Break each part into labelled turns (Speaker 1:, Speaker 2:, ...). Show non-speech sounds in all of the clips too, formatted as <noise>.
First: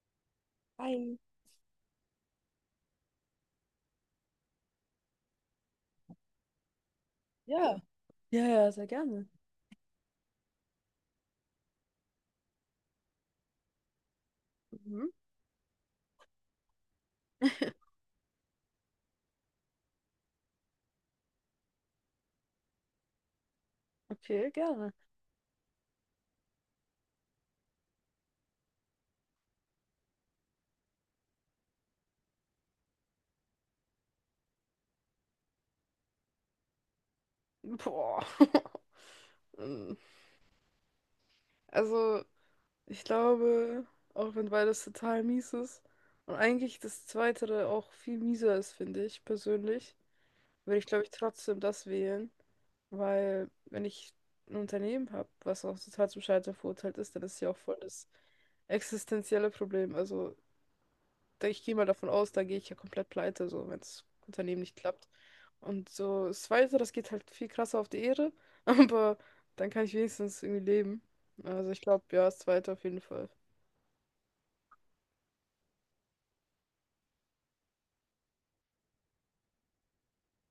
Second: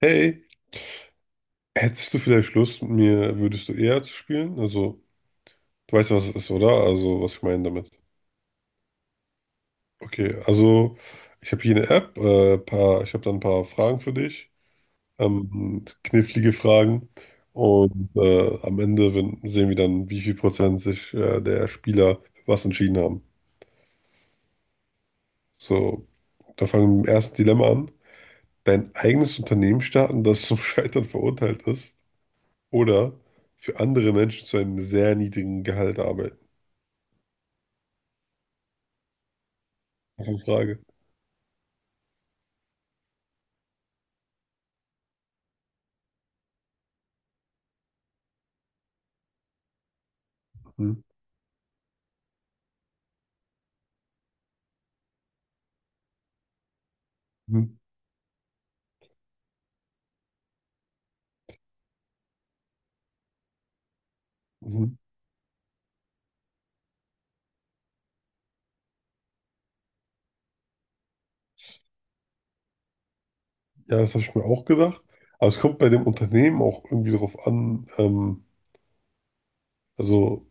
Speaker 1: Hey,
Speaker 2: Ein.
Speaker 1: hättest du vielleicht Lust, mit mir würdest du eher zu spielen? Also, du weißt, ja, was es ist, oder? Also, was ich meine
Speaker 2: Ja,
Speaker 1: damit.
Speaker 2: ja, ja, sehr gerne.
Speaker 1: Okay, also, ich habe hier eine App, paar, ich habe da ein paar Fragen für dich,
Speaker 2: Mhm.
Speaker 1: knifflige Fragen.
Speaker 2: <laughs>
Speaker 1: Und am Ende wenn, sehen wir dann, wie viel Prozent sich der Spieler für was entschieden haben.
Speaker 2: Okay, gerne.
Speaker 1: So, da fangen wir mit dem ersten Dilemma an. Dein eigenes Unternehmen starten, das zum <laughs> Scheitern verurteilt ist, oder für andere Menschen zu einem sehr niedrigen Gehalt arbeiten.
Speaker 2: Boah. <laughs> Ähm,
Speaker 1: Auch eine Frage.
Speaker 2: Also, ich glaube, auch wenn beides total mies ist und eigentlich das Zweite auch viel mieser ist, finde ich persönlich, würde ich,
Speaker 1: Mhm.
Speaker 2: glaube ich, trotzdem das wählen, weil wenn ich ein Unternehmen habe, was auch total zum Scheitern verurteilt ist, dann ist ja auch voll
Speaker 1: Mhm.
Speaker 2: das existenzielle Problem. Also, ich gehe mal davon aus, da gehe ich ja komplett pleite, so wenn das Unternehmen nicht
Speaker 1: Mhm.
Speaker 2: klappt. Und so das Weitere, das geht halt viel krasser auf die Ehre, <laughs> aber dann kann ich wenigstens irgendwie leben. Also ich glaube, ja, das Zweite auf jeden Fall.
Speaker 1: Ja, das habe ich mir auch gedacht. Aber es kommt bei dem Unternehmen auch irgendwie darauf an, also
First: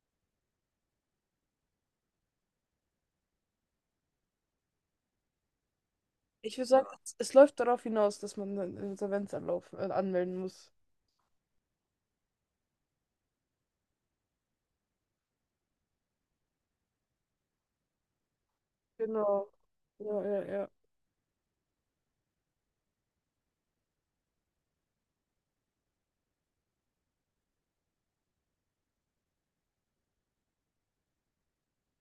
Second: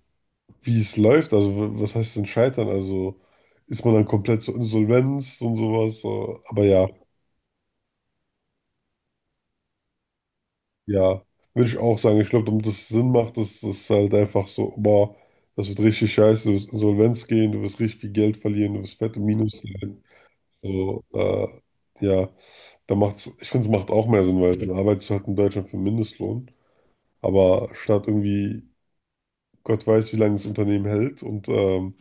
Speaker 1: wie es läuft. Also was heißt denn scheitern? Also ist man dann komplett zur Insolvenz und sowas? So.
Speaker 2: Ich
Speaker 1: Aber
Speaker 2: würde sagen,
Speaker 1: ja,
Speaker 2: es läuft darauf hinaus, dass man einen Insolvenzanlauf anmelden muss.
Speaker 1: ja, würde ich auch sagen. Ich glaube, damit es Sinn macht, dass das halt einfach so, boah, das wird richtig scheiße, du wirst Insolvenz gehen, du wirst richtig viel Geld verlieren, du wirst fette
Speaker 2: Genau.
Speaker 1: Minus sein.
Speaker 2: Ja, ja, ja.
Speaker 1: So, ja, da macht's, ich finde, es macht auch mehr Sinn, weil dann arbeitest du halt in Deutschland für Mindestlohn. Aber statt irgendwie, Gott weiß, wie lange das Unternehmen hält und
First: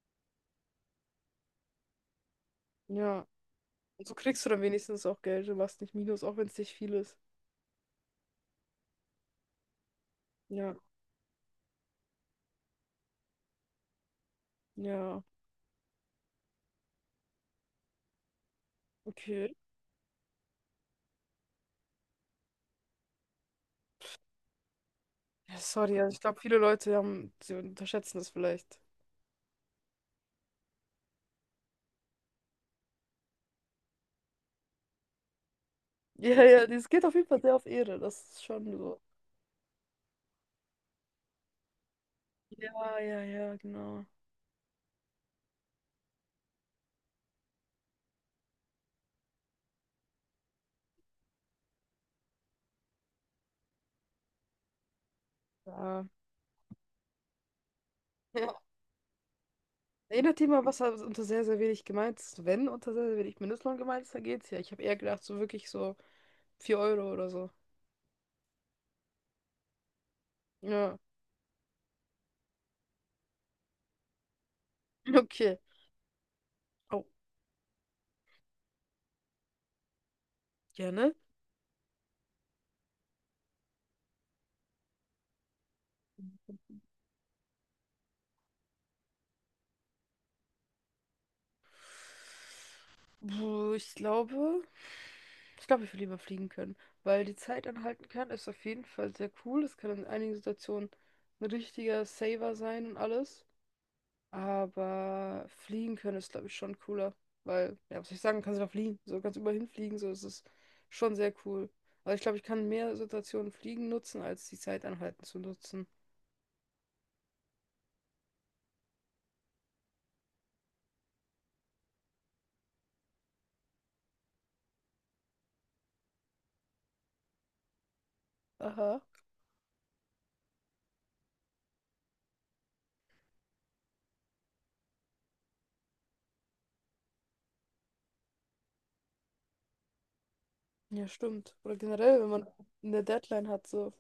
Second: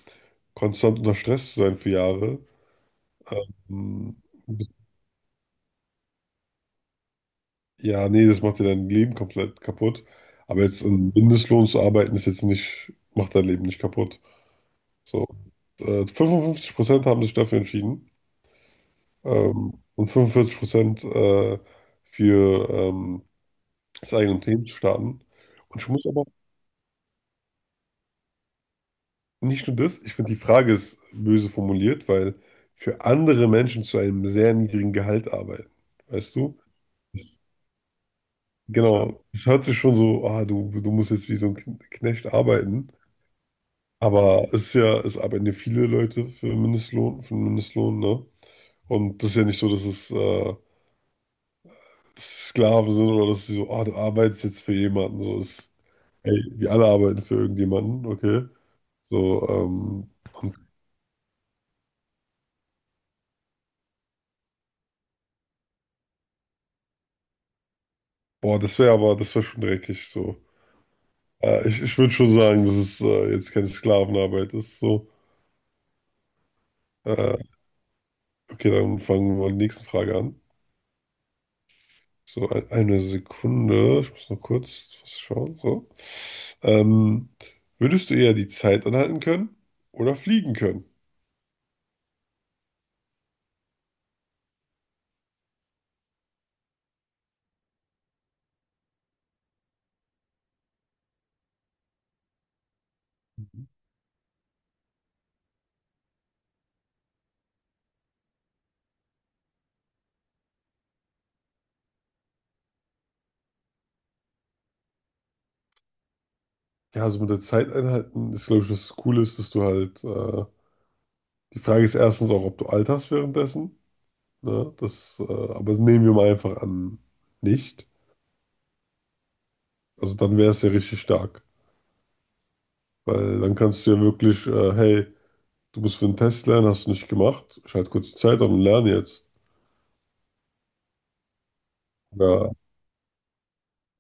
Speaker 1: konstant unter Stress zu sein für Jahre,
Speaker 2: Ja. Und so
Speaker 1: ähm,
Speaker 2: kriegst du dann wenigstens auch Geld, du machst nicht Minus, auch wenn es nicht viel ist.
Speaker 1: ja, nee, das macht dir dein Leben komplett kaputt. Aber
Speaker 2: Ja,
Speaker 1: jetzt im Mindestlohn zu arbeiten, ist jetzt nicht, macht dein Leben nicht kaputt.
Speaker 2: ja,
Speaker 1: So, 55% haben sich dafür entschieden
Speaker 2: okay.
Speaker 1: und 45% äh, für das eigene Unternehmen zu starten.
Speaker 2: Ja,
Speaker 1: Und ich
Speaker 2: sorry,
Speaker 1: muss
Speaker 2: also ich
Speaker 1: aber
Speaker 2: glaube, viele Leute haben, sie unterschätzen das vielleicht.
Speaker 1: nicht nur das, ich finde die Frage ist böse formuliert, weil für andere Menschen zu einem sehr niedrigen Gehalt arbeiten, weißt
Speaker 2: Ja,
Speaker 1: du?
Speaker 2: ja, das geht auf jeden
Speaker 1: Das,
Speaker 2: Fall sehr auf Ehre. Das ist schon so.
Speaker 1: genau, es hört sich schon so, ah, du musst jetzt wie so ein Knecht arbeiten,
Speaker 2: Ja, ja, ja, genau.
Speaker 1: aber es ist ja, es arbeiten ja viele Leute für Mindestlohn, für einen Mindestlohn, ne? Und das ist ja nicht so, dass es Sklaven sind oder dass sie so, ah, du arbeitest jetzt für jemanden, so ist,
Speaker 2: Ja.
Speaker 1: hey, wir alle arbeiten für irgendjemanden, okay?
Speaker 2: Ja.
Speaker 1: So,
Speaker 2: Erinnert ihr
Speaker 1: und,
Speaker 2: mal, was da unter sehr, sehr wenig gemeint ist? Wenn unter sehr, sehr wenig Mindestlohn gemeint ist, dann geht's ja. Ich habe eher gedacht, so wirklich so 4 Euro oder so.
Speaker 1: boah, das wäre aber, das wäre schon dreckig, so.
Speaker 2: Ja,
Speaker 1: Ja, ich würde schon sagen, dass es jetzt keine Sklavenarbeit ist. So.
Speaker 2: <laughs> okay. Oh,
Speaker 1: Äh, okay, dann fangen wir mal die nächste Frage an.
Speaker 2: gerne.
Speaker 1: So, eine Sekunde. Ich muss noch kurz was schauen. So. Ähm, würdest du eher die Zeit anhalten können oder fliegen können?
Speaker 2: Puh, ich glaube, ich will lieber fliegen können, weil die Zeit anhalten kann, ist auf jeden Fall sehr cool. Es kann in einigen Situationen ein richtiger Saver sein und alles. Aber fliegen können ist, glaube ich, schon cooler. Weil, ja, was soll ich sagen, kannst du da fliegen. So kannst du überall hinfliegen. So, ist es schon sehr cool. Aber ich glaube, ich kann mehr Situationen fliegen nutzen, als die Zeit anhalten zu nutzen.
Speaker 1: Ja, also mit der Zeit einhalten ist, glaube ich, das Coole ist, dass du halt. Die Frage ist erstens auch, ob du alterst währenddessen. Ne? Das, aber das nehmen wir mal einfach an, nicht.
Speaker 2: Aha.
Speaker 1: Also dann wäre es ja richtig stark. Weil dann kannst du ja wirklich, hey, du bist für einen Test lernen, hast du nicht gemacht. Schalt kurz die Zeit an und lerne jetzt.
Speaker 2: Ja, stimmt. Oder generell, wenn man
Speaker 1: Oder
Speaker 2: eine Deadline hat, so.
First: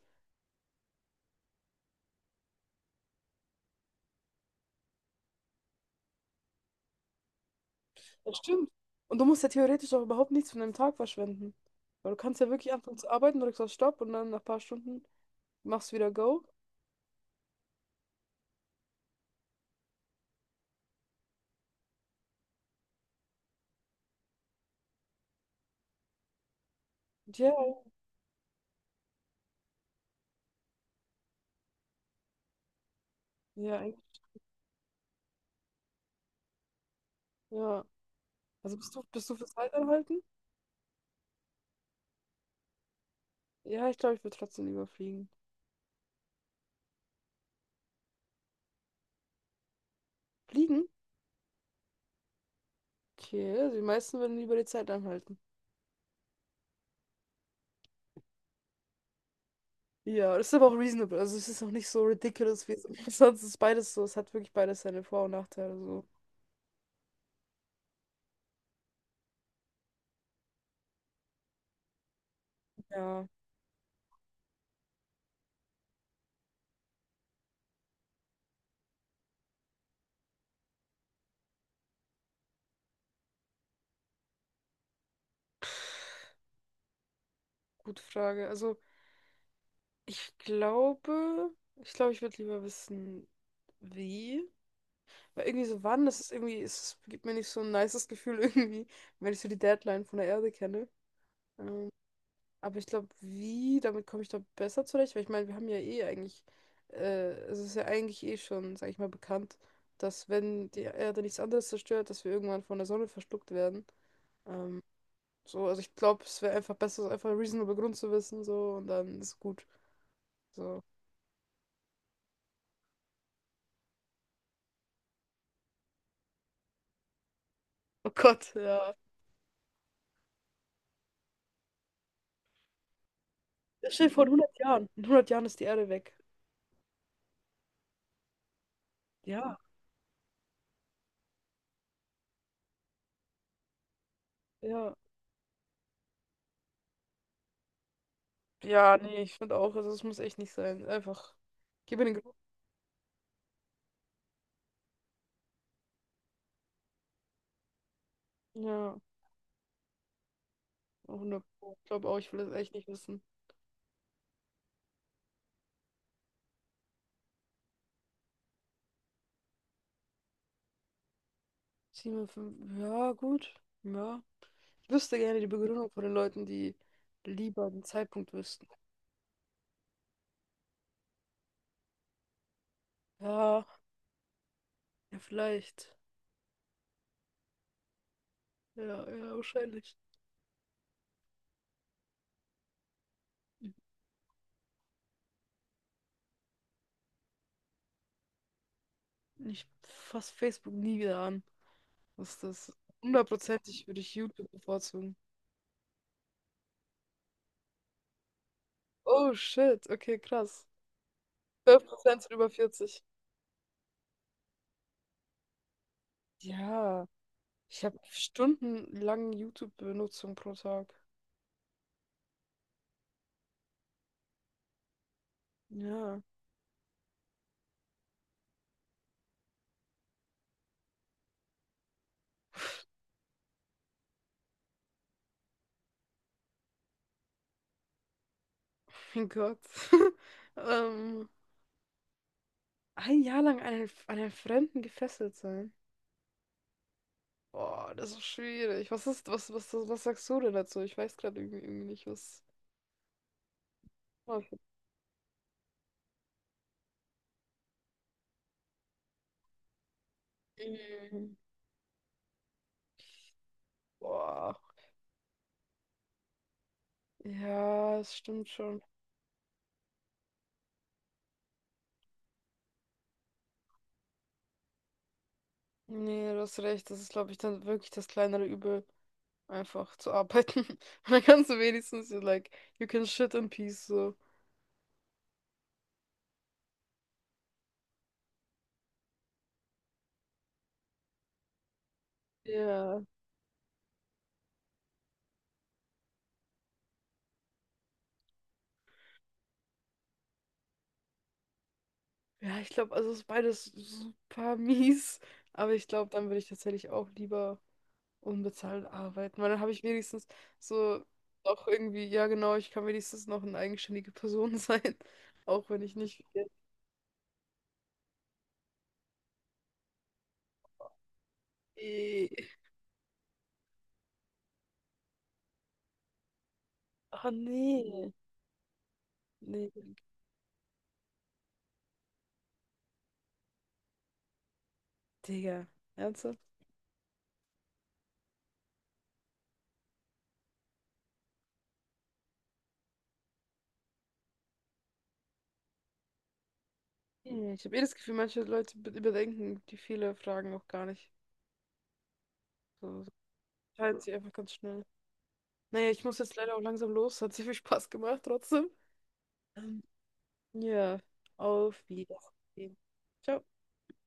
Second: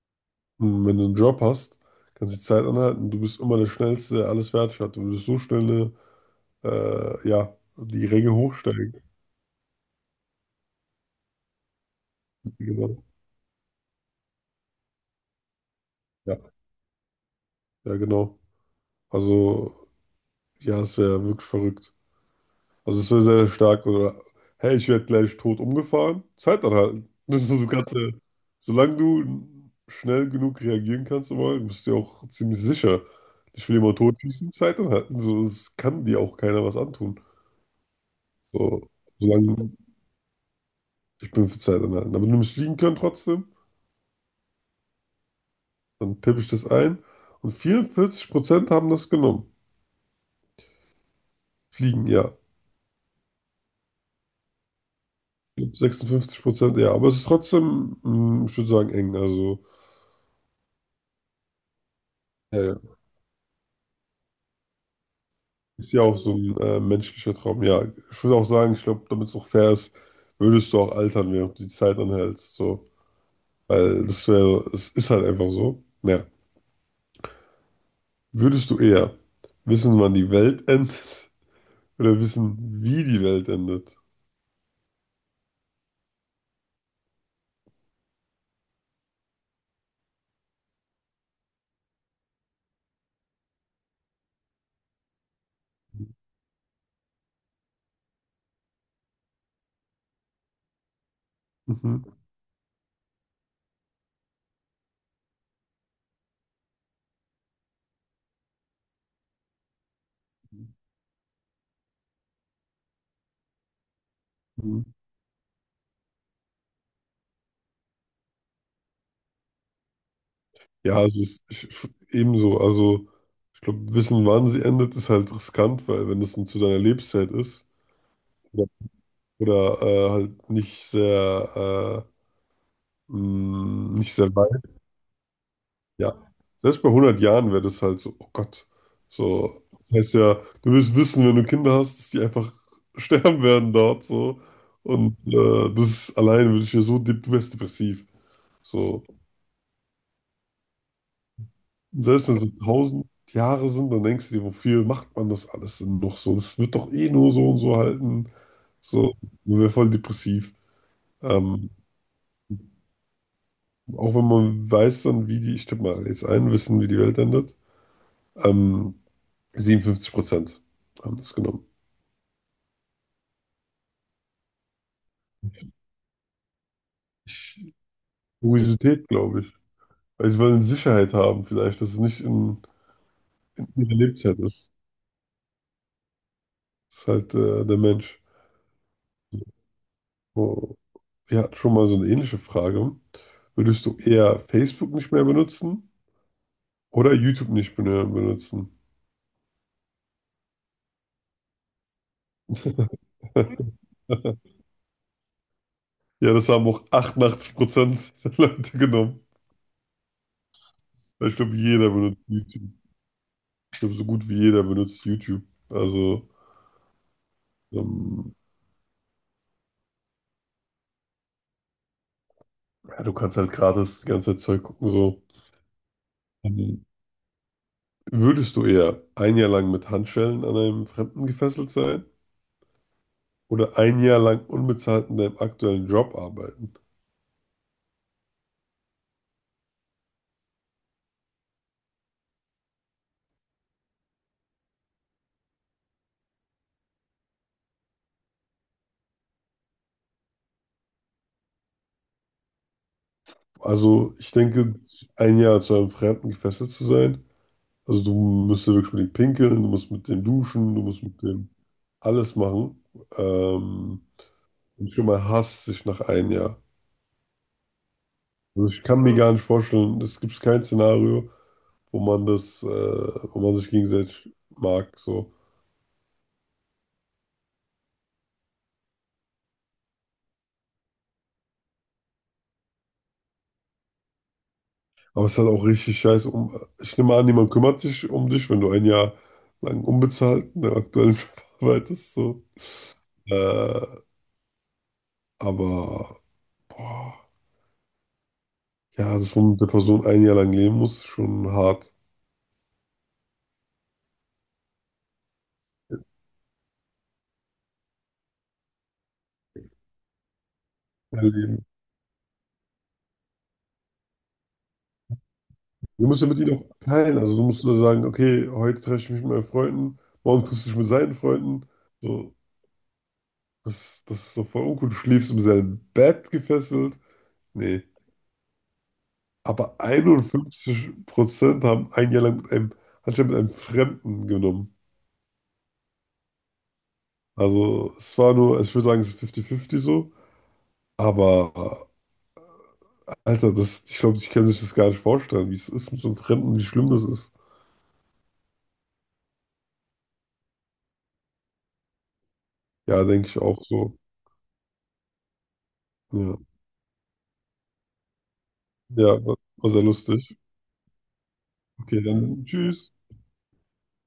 Speaker 1: hm, wenn du einen Job hast, kannst du die Zeit anhalten. Du bist immer der Schnellste, der alles fertig hat. Du würdest so schnell eine, ja, die Ränge
Speaker 2: Das stimmt.
Speaker 1: hochsteigen.
Speaker 2: Und du musst ja theoretisch auch überhaupt nichts von deinem Tag verschwenden. Weil du kannst ja wirklich anfangen
Speaker 1: Genau.
Speaker 2: zu arbeiten, drückst auf Stopp und dann nach ein paar Stunden machst du wieder
Speaker 1: Ja,
Speaker 2: Go.
Speaker 1: ja, genau. Also, ja, es wäre wirklich verrückt. Also es wäre sehr stark, oder hey, ich werde gleich tot umgefahren, Zeit anhalten.
Speaker 2: Und
Speaker 1: Das ist
Speaker 2: ja,
Speaker 1: so, du kannst ja, solange du schnell genug reagieren kannst, immer, bist du ja auch ziemlich sicher. Ich will
Speaker 2: ja,
Speaker 1: jemanden
Speaker 2: eigentlich,
Speaker 1: totschießen, Zeit anhalten. So, es kann dir auch keiner was antun.
Speaker 2: ja. Also
Speaker 1: So,
Speaker 2: bist du für
Speaker 1: solange
Speaker 2: Zeit anhalten?
Speaker 1: ich bin für Zeit anhalten. Aber du musst fliegen können trotzdem,
Speaker 2: Ja, ich glaube, ich würde trotzdem lieber fliegen.
Speaker 1: dann tippe ich das ein. Und 44% haben das genommen.
Speaker 2: Fliegen?
Speaker 1: Fliegen, ja.
Speaker 2: Okay, also die meisten würden lieber die Zeit anhalten.
Speaker 1: Ich Prozent ja. Aber es ist trotzdem, ich würde sagen, eng. Also.
Speaker 2: Ja, das ist aber auch reasonable. Also es ist auch nicht so
Speaker 1: Ja,
Speaker 2: ridiculous wie es <laughs> sonst ist beides so. Es hat wirklich beides seine Vor- und Nachteile.
Speaker 1: ist ja
Speaker 2: So.
Speaker 1: auch so ein menschlicher Traum. Ja, ich würde auch sagen, ich glaube, damit es auch fair ist, würdest du auch altern, während du die Zeit anhältst. So.
Speaker 2: Ja,
Speaker 1: Weil das wäre, es ist halt einfach so. Ja. Würdest du eher wissen, wann die Welt endet, <laughs> oder wissen, wie die Welt endet?
Speaker 2: gute Frage. Also ich glaube, ich würde lieber wissen, wie. Weil irgendwie so wann, das ist irgendwie, es gibt mir nicht so ein nices Gefühl <laughs> irgendwie, wenn ich so die Deadline von der Erde kenne. Ähm,
Speaker 1: Mhm.
Speaker 2: Aber ich glaube, wie, damit komme ich da besser zurecht, weil ich meine, wir haben ja eh eigentlich, äh, es ist ja eigentlich eh schon, sag ich mal, bekannt, dass wenn die Erde nichts anderes zerstört, dass wir irgendwann von der Sonne verschluckt werden. Ähm,
Speaker 1: Mhm.
Speaker 2: so, also ich glaube, es wäre einfach besser, so einfach einen reasonable Grund zu wissen, so, und dann ist gut. So.
Speaker 1: Ja, also es, ich, ebenso. Also ich glaube, wissen, wann sie endet, ist halt riskant, weil wenn das dann zu deiner Lebenszeit ist
Speaker 2: <laughs> Oh Gott,
Speaker 1: oder,
Speaker 2: ja.
Speaker 1: oder halt nicht sehr,
Speaker 2: Das steht
Speaker 1: nicht
Speaker 2: vor
Speaker 1: sehr
Speaker 2: 100
Speaker 1: weit.
Speaker 2: Jahren. In 100 Jahren ist die Erde weg.
Speaker 1: Ja, selbst bei 100 Jahren wäre das halt so, oh Gott,
Speaker 2: Ja,
Speaker 1: so, das heißt ja, du willst wissen, wenn du Kinder hast, dass die einfach <laughs> sterben werden dort, so,
Speaker 2: ja.
Speaker 1: und das allein würde ich ja so, du wärst depressiv,
Speaker 2: Ja,
Speaker 1: so,
Speaker 2: nee, ich finde auch, also es muss echt nicht sein. Einfach, gib mir den
Speaker 1: selbst
Speaker 2: Grund.
Speaker 1: wenn es so 1.000 Jahre sind, dann denkst du dir, wofür macht man das alles denn noch so, das wird doch eh nur so und so halten,
Speaker 2: Ja,
Speaker 1: so, man wäre voll depressiv,
Speaker 2: hundert
Speaker 1: ähm,
Speaker 2: Pro. Ich glaube auch, ich will das echt nicht wissen.
Speaker 1: auch wenn man weiß dann, wie die, ich tippe mal jetzt ein, wissen, wie die Welt endet, ähm, 57% haben das genommen.
Speaker 2: 7,5. Ja, gut. Ja. Ich wüsste gerne die Begründung von den Leuten, die lieber den Zeitpunkt wüssten.
Speaker 1: Kuriosität, glaube ich. Weil sie wollen Sicherheit haben, vielleicht, dass es nicht in,
Speaker 2: Ja,
Speaker 1: in ihrer Lebenszeit ist.
Speaker 2: ja, vielleicht.
Speaker 1: Das ist halt der Mensch.
Speaker 2: Ja, ja, wahrscheinlich.
Speaker 1: Oh. Wir hatten schon mal so eine ähnliche Frage. Würdest du eher Facebook nicht mehr benutzen oder YouTube nicht mehr benutzen?
Speaker 2: Ich fasse Facebook nie wieder an. Was ist das.
Speaker 1: <laughs>
Speaker 2: Hundertprozentig würde ich YouTube bevorzugen.
Speaker 1: Ja, das haben auch 88% der Leute genommen.
Speaker 2: Oh shit, okay, krass.
Speaker 1: Weil ich glaube,
Speaker 2: zwölf
Speaker 1: jeder
Speaker 2: Prozent
Speaker 1: benutzt
Speaker 2: sind über
Speaker 1: YouTube.
Speaker 2: 40.
Speaker 1: Ich glaube, so gut wie jeder benutzt YouTube. Also,
Speaker 2: Ja, ich habe
Speaker 1: ähm,
Speaker 2: stundenlang YouTube-Benutzung pro Tag.
Speaker 1: ja, du kannst halt gratis die ganze Zeit Zeug gucken, so.
Speaker 2: Ja,
Speaker 1: Ähm, Würdest du eher ein Jahr lang mit Handschellen an einem Fremden gefesselt sein oder ein Jahr lang unbezahlt in deinem aktuellen Job arbeiten?
Speaker 2: mein Gott. <laughs> Ähm, ein Jahr lang an einen Fremden gefesselt sein. Boah, das ist schwierig. Was ist, was, was, was, was sagst du denn dazu? Ich weiß gerade irgendwie nicht, was.
Speaker 1: Also ich denke, ein Jahr zu einem Fremden gefesselt zu sein, also du musst ja wirklich mit dem pinkeln, du musst mit dem duschen, du musst mit
Speaker 2: Mhm.
Speaker 1: dem alles machen. Ähm,
Speaker 2: Boah.
Speaker 1: und schon mal hasst sich nach einem Jahr.
Speaker 2: Ja, das stimmt
Speaker 1: Also
Speaker 2: schon.
Speaker 1: ich kann mir gar nicht vorstellen, es gibt kein Szenario, wo man das, wo man sich gegenseitig mag, so.
Speaker 2: Nee, du hast recht. Das ist, glaube ich, dann wirklich das kleinere Übel, einfach zu arbeiten. <laughs> Und dann kannst du wenigstens, so, like, you can shit in peace, so.
Speaker 1: Aber es ist halt auch richtig scheiße. Ich nehme an, niemand kümmert sich um dich, wenn du ein Jahr lang unbezahlt in der aktuellen <laughs> Job arbeitest. So.
Speaker 2: Ja.
Speaker 1: Äh, aber, boah, ja, dass man mit der Person ein Jahr lang leben muss, ist schon hart.
Speaker 2: Ja, ich glaube, also es ist beides super <laughs> mies. Aber ich glaube, dann würde ich tatsächlich auch lieber. Unbezahlt arbeiten, weil dann habe ich wenigstens so
Speaker 1: Erleben.
Speaker 2: auch irgendwie, ja genau, ich kann wenigstens noch eine eigenständige Person sein, <laughs> auch wenn ich
Speaker 1: Du
Speaker 2: nicht
Speaker 1: musst
Speaker 2: viel
Speaker 1: ja mit
Speaker 2: Geld.
Speaker 1: ihnen auch teilen. Also, du musst nur sagen, okay, heute treffe ich mich mit meinen Freunden, morgen triffst du dich mit seinen Freunden.
Speaker 2: Eh.
Speaker 1: So, das ist doch voll uncool. Du schläfst in seinem Bett gefesselt.
Speaker 2: Oh
Speaker 1: Nee.
Speaker 2: nee,
Speaker 1: Aber
Speaker 2: nee.
Speaker 1: 51% haben ein Jahr lang mit einem, anscheinend mit einem Fremden genommen.
Speaker 2: Digga, ernsthaft?
Speaker 1: Also es war nur, ich würde sagen, es ist 50-50 so. Aber Alter, das, ich glaube, ich kann sich das gar nicht vorstellen, wie es ist mit so einem Fremden, wie schlimm das ist.
Speaker 2: Nee, ich habe eh das Gefühl, manche Leute überdenken die viele Fragen auch gar nicht. So,
Speaker 1: Ja,
Speaker 2: so
Speaker 1: denke ich auch so.
Speaker 2: teilen sie einfach ganz schnell. Naja, ich muss jetzt
Speaker 1: Ja,
Speaker 2: leider auch langsam los, hat sehr viel Spaß gemacht trotzdem.
Speaker 1: ja, war
Speaker 2: Ähm,
Speaker 1: sehr lustig.
Speaker 2: Ja, auf
Speaker 1: Okay, dann
Speaker 2: Wiedersehen.
Speaker 1: tschüss.
Speaker 2: Ciao.